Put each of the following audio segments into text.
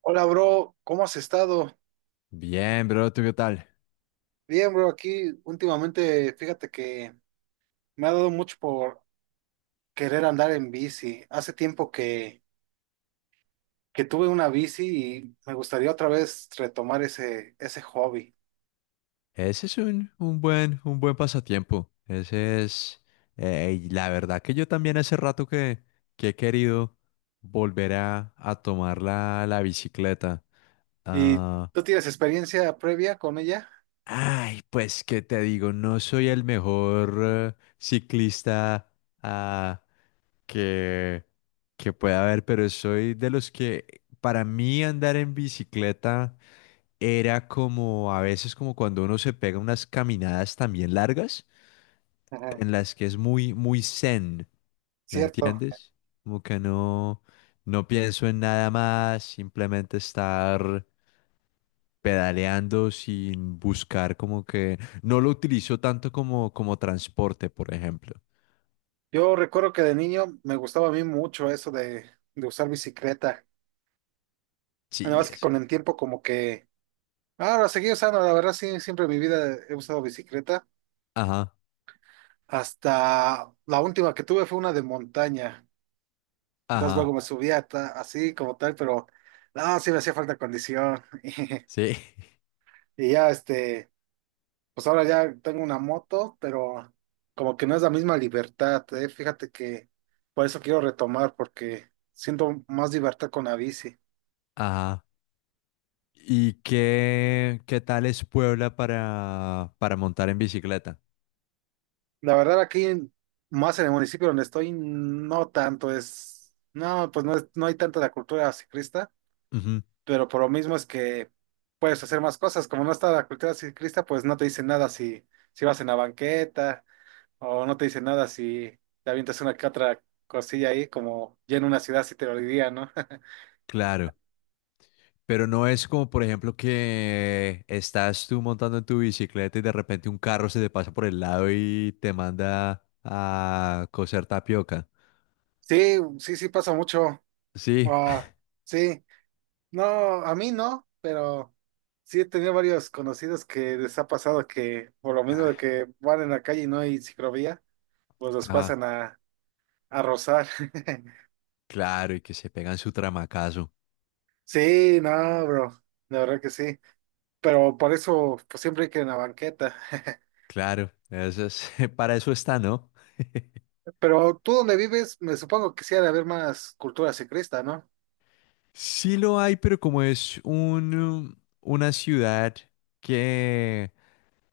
Hola, bro, ¿cómo has estado? Bien, bro, ¿tú qué tal? Bien, bro, aquí últimamente, fíjate que me ha dado mucho por querer andar en bici. Hace tiempo que tuve una bici y me gustaría otra vez retomar ese hobby. Ese es un buen pasatiempo. Ese es, y la verdad que yo también hace rato que he querido volver a tomar la bicicleta. ¿Y Ah, tú tienes experiencia previa con ella? ay, pues qué te digo, no soy el mejor ciclista ah, que, que pueda haber, pero soy de los que para mí andar en bicicleta era como a veces como cuando uno se pega unas caminadas también largas Ajá. en las que es muy, muy zen, ¿me Cierto. entiendes? Como que no pienso en nada más, simplemente estar pedaleando sin buscar como que no lo utilizo tanto como, como transporte, por ejemplo. Yo recuerdo que de niño me gustaba a mí mucho eso de usar bicicleta. Nada Sí, más que es con que. el tiempo como que… Ahora seguí usando, la verdad sí, siempre en mi vida he usado bicicleta. Ajá, Hasta la última que tuve fue una de montaña. Entonces luego ajá, así como tal, pero no, sí me hacía falta condición. sí, Y ya pues ahora ya tengo una moto, pero como que no es la misma libertad, eh. Fíjate que por eso quiero retomar, porque siento más libertad con la bici. ajá. ¿Y qué, tal es Puebla para montar en bicicleta? La verdad aquí, más en el municipio donde estoy, no tanto es, no, pues no, no hay tanta la cultura ciclista, Ujú, pero por lo mismo es que puedes hacer más cosas. Como no está la cultura ciclista, pues no te dicen nada si vas en la banqueta o no te dicen nada si te avientas una que otra cosilla ahí, como ya en una ciudad sí te lo diría, ¿no? claro. Pero no es como, por ejemplo, que estás tú montando en tu bicicleta y de repente un carro se te pasa por el lado y te manda a coser tapioca. Sí, sí, sí pasa mucho. Sí. Ah, sí, no, a mí no, pero sí he tenido varios conocidos que les ha pasado que por lo mismo de Ah, que van en la calle y no hay ciclovía, pues los ajá. pasan a rozar. Claro, y que se pegan su tramacazo. Sí, no, bro, la verdad que sí, pero por eso pues, siempre hay que en la banqueta. Claro, eso es, para eso está, ¿no? Pero tú donde vives, me supongo que sí ha de haber más cultura ciclista, ¿no? Sí lo hay, pero como es una ciudad que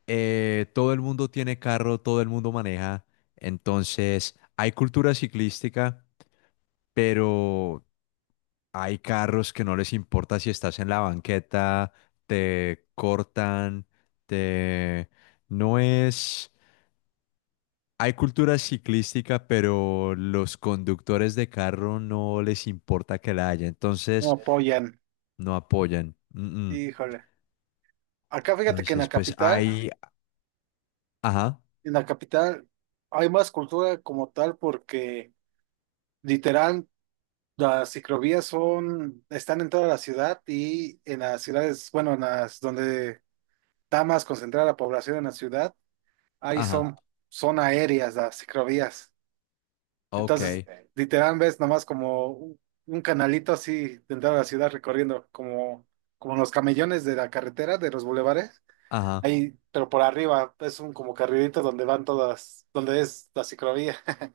todo el mundo tiene carro, todo el mundo maneja, entonces hay cultura ciclística, pero hay carros que no les importa si estás en la banqueta, te cortan, te... No es... Hay cultura ciclística, pero los conductores de carro no les importa que la haya, No entonces apoyan. no apoyan. Mm, mm. Híjole. Acá fíjate que Entonces, pues hay... Ajá, en la capital hay más cultura como tal porque literal las ciclovías son, están en toda la ciudad y en las ciudades, bueno, en las donde está más concentrada la población en la ciudad, ahí ajá, son, son aéreas las ciclovías. ok, Entonces, ok, literal, ves nomás como un canalito así dentro de la ciudad recorriendo, como, como los camellones de la carretera, de los bulevares. ajá. Ahí, pero por arriba es un como carrilito donde van todas, donde es la ciclovía.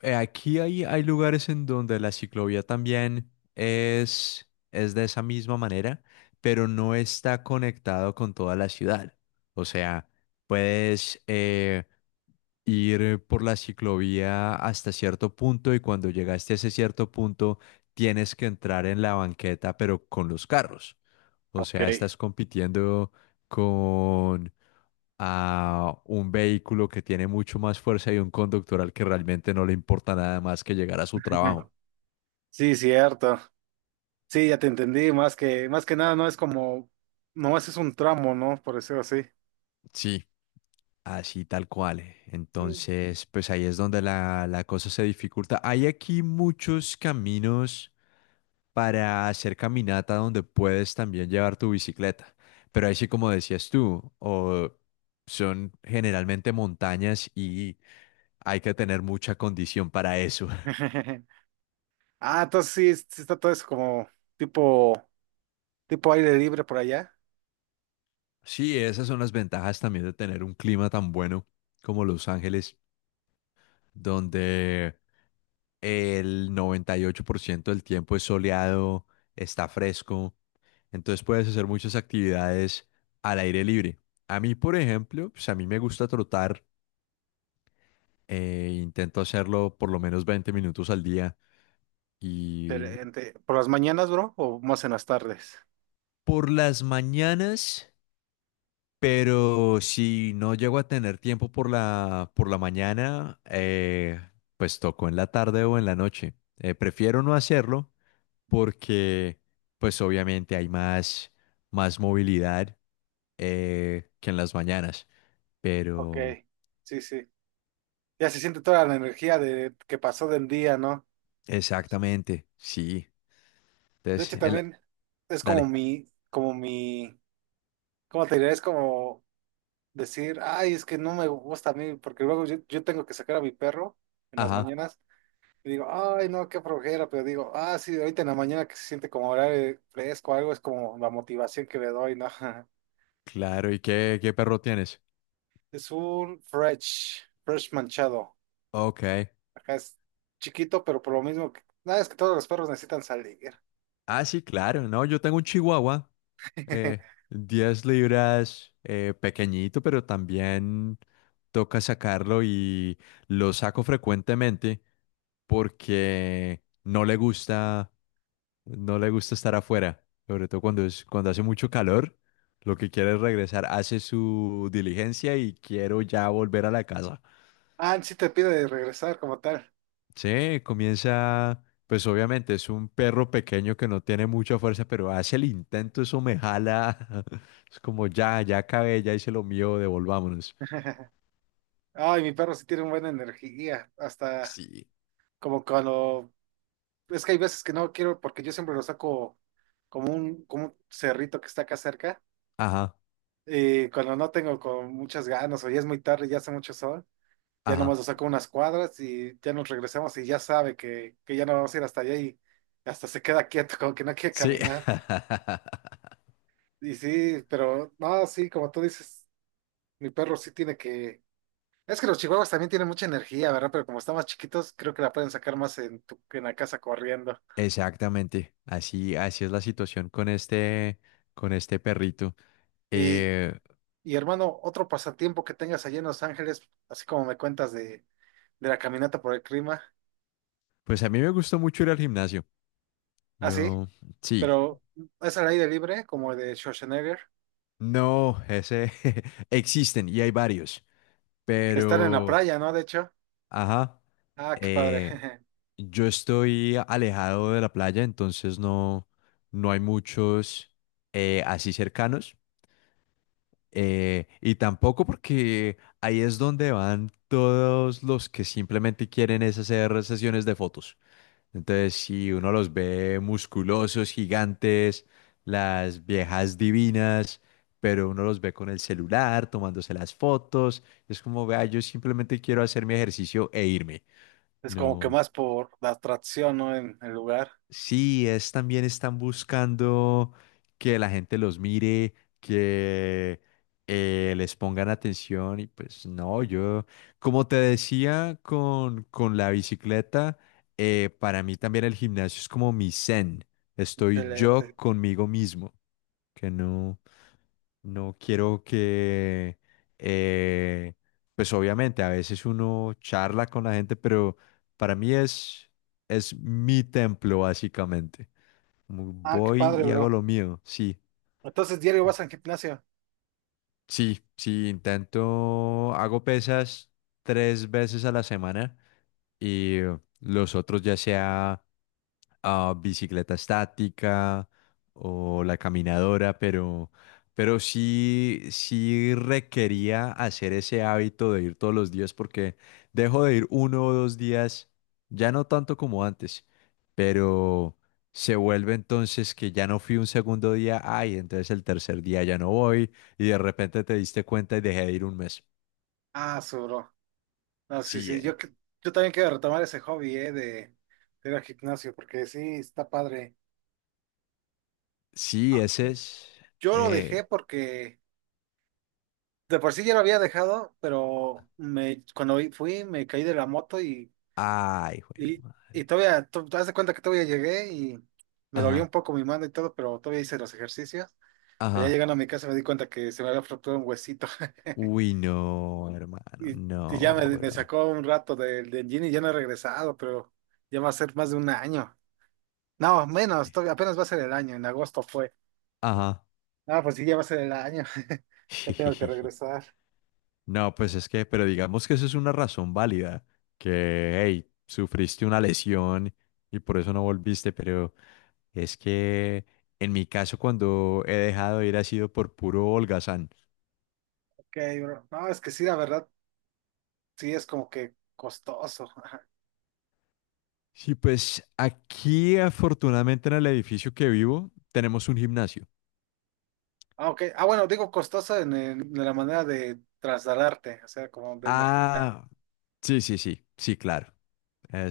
Aquí hay lugares en donde la ciclovía también es de esa misma manera, pero no está conectado con toda la ciudad. O sea, puedes ir por la ciclovía hasta cierto punto y cuando llegaste a ese cierto punto tienes que entrar en la banqueta, pero con los carros. O Ok. sea, estás compitiendo a un vehículo que tiene mucho más fuerza y un conductor al que realmente no le importa nada más que llegar a su trabajo. Sí, cierto. Sí, ya te entendí. Más que nada, no es como, nomás es un tramo, ¿no? Por decirlo así. Sí. Así tal cual. Mm. Entonces, pues ahí es donde la cosa se dificulta. Hay aquí muchos caminos para hacer caminata donde puedes también llevar tu bicicleta. Pero ahí sí, como decías tú, o son generalmente montañas y hay que tener mucha condición para eso. Ah, entonces sí, sí está todo eso como tipo, tipo aire libre por allá. Sí, esas son las ventajas también de tener un clima tan bueno como Los Ángeles, donde el 98% del tiempo es soleado, está fresco, entonces puedes hacer muchas actividades al aire libre. A mí, por ejemplo, pues a mí me gusta trotar, intento hacerlo por lo menos 20 minutos al día y Excelente. ¿Por las mañanas, bro? ¿O más en las tardes? por las mañanas. Pero si no llego a tener tiempo por la mañana, pues toco en la tarde o en la noche. Prefiero no hacerlo porque, pues obviamente hay más movilidad que en las mañanas. Ok, Pero sí, sí. Ya se siente toda la energía de que pasó del día, ¿no? exactamente, sí. De Entonces, hecho, también es como dale. Como mi, ¿cómo te diré? Es como decir, ay, es que no me gusta a mí, porque luego yo tengo que sacar a mi perro en las Ajá, mañanas. Y digo, ay, no, qué flojera, pero digo, ah, sí, ahorita en la mañana que se siente como horario fresco, algo es como la motivación que le doy, ¿no? claro. ¿Y qué perro tienes? Es un fresh manchado. Ok. Acá es chiquito, pero por lo mismo que, nada, es que todos los perros necesitan salir. Ah, sí, claro. No, yo tengo un chihuahua. 10 libras, pequeñito, pero también toca sacarlo y lo saco frecuentemente porque no le gusta estar afuera, sobre todo cuando es, cuando hace mucho calor, lo que quiere es regresar, hace su diligencia y quiero ya volver a la casa. Ah, sí te pide de regresar como tal. Sí, comienza, pues obviamente es un perro pequeño que no tiene mucha fuerza, pero hace el intento, eso me jala. Es como ya, ya acabé, ya hice lo mío, devolvámonos. Ay, mi perro sí tiene una buena energía, hasta Sí. como cuando, es que hay veces que no quiero, porque yo siempre lo saco como un cerrito que está acá cerca. Ajá, Y cuando no tengo con muchas ganas o ya es muy tarde, ya hace mucho sol, ya ajá. nomás lo saco unas cuadras y ya nos regresamos y ya sabe que ya no vamos a ir hasta allá y hasta se queda quieto, como que no quiere Sí, caminar. Y sí, pero no, sí, como tú dices, mi perro sí tiene que… Es que los chihuahuas también tienen mucha energía, ¿verdad? Pero como están más chiquitos, creo que la pueden sacar más en la casa corriendo. exactamente. Así, así es la situación con este perrito. Y, Eh, y hermano, otro pasatiempo que tengas allá en Los Ángeles, así como me cuentas de la caminata por el clima. pues a mí me gustó mucho ir al gimnasio. ¿Ah, sí? Yo, sí, Pero es al aire libre, como el de Schwarzenegger, no, ese existen y hay varios, que están en la pero. playa, ¿no? De hecho. Ajá. Ah, qué padre. Eh, yo estoy alejado de la playa, entonces no hay muchos así cercanos. Y tampoco porque ahí es donde van todos los que simplemente quieren es hacer sesiones de fotos. Entonces, si uno los ve musculosos, gigantes, las viejas divinas, pero uno los ve con el celular, tomándose las fotos, es como, vea, yo simplemente quiero hacer mi ejercicio e irme. Es como que No. más por la atracción, ¿no? En el lugar. Sí, es también están buscando que la gente los mire, que les pongan atención y pues no, yo, como te decía con la bicicleta, para mí también el gimnasio es como mi zen, estoy Excelente. yo conmigo mismo, que no quiero que, eh, pues obviamente a veces uno charla con la gente, pero para mí es mi templo básicamente. Como Ah, qué voy padre, y hago bro. lo mío. Sí, Entonces, diario vas al gimnasio. sí, sí, intento, hago pesas tres veces a la semana y los otros ya sea bicicleta estática o la caminadora, pero sí requería hacer ese hábito de ir todos los días porque dejo de ir uno o dos días, ya no tanto como antes, pero se vuelve entonces que ya no fui un segundo día, ay, entonces el tercer día ya no voy y de repente te diste cuenta y dejé de ir un mes. Ah, su bro. No, sí, Sí, sí. Yo también quiero retomar ese hobby, ¿eh? De ir al gimnasio, porque sí, está padre. sí, ese Yes. es... Yo lo eh, dejé porque de por sí ya lo había dejado, pero cuando fui me caí de la moto. Y, Ay, jue Y, y madre. todavía, tú haz de cuenta que todavía llegué y me dolió un Ajá, poco mi mano y todo, pero todavía hice los ejercicios. Pero ya ajá. llegando a mi casa me di cuenta que se me había fracturado un huesito. Uy, no, hermano, Y, y ya no, me bro. sacó un rato del gym y ya no he regresado, pero ya va a ser más de un año. No, Sí. menos, todavía apenas va a ser el año, en agosto fue. Ajá. No, pues sí, ya va a ser el año. Ya tengo que regresar. No, pues es que, pero digamos que eso es una razón válida, que, hey, sufriste una lesión y por eso no volviste, pero es que en mi caso cuando he dejado de ir ha sido por puro holgazán. Ok, bro. No, es que sí, la verdad, sí es como que costoso. Sí, pues aquí afortunadamente en el edificio que vivo tenemos un gimnasio. Ah, ok. Ah, bueno, digo costoso en, de la manera de trasladarte, o sea, como de energía. Ah, sí, sí, sí, sí, claro.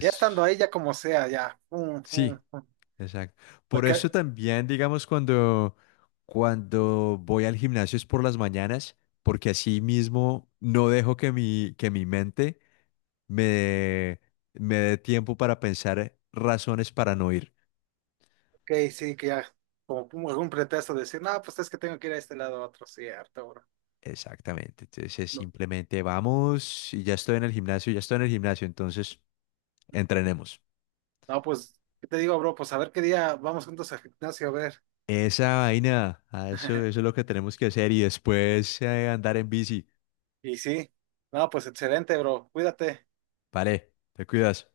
Ya estando ahí, ya como sea, ya, pum, pum, sí. pum. Exacto. Por Porque, eso también, digamos, cuando voy al gimnasio es por las mañanas, porque así mismo no dejo que mi mente me dé, me dé tiempo para pensar razones para no ir. ok, sí, que ya, como pum, algún pretexto de decir, no, pues es que tengo que ir a este lado a otro, cierto, bro. Exactamente. Entonces es No, simplemente vamos y ya estoy en el gimnasio, ya estoy en el gimnasio, entonces entrenemos. no, pues, ¿qué te digo, bro? Pues a ver qué día vamos juntos al gimnasio a ver. Esa vaina, eso es lo que tenemos que hacer y después andar en bici. Y sí, no, pues excelente, bro. Cuídate. Vale, te cuidas.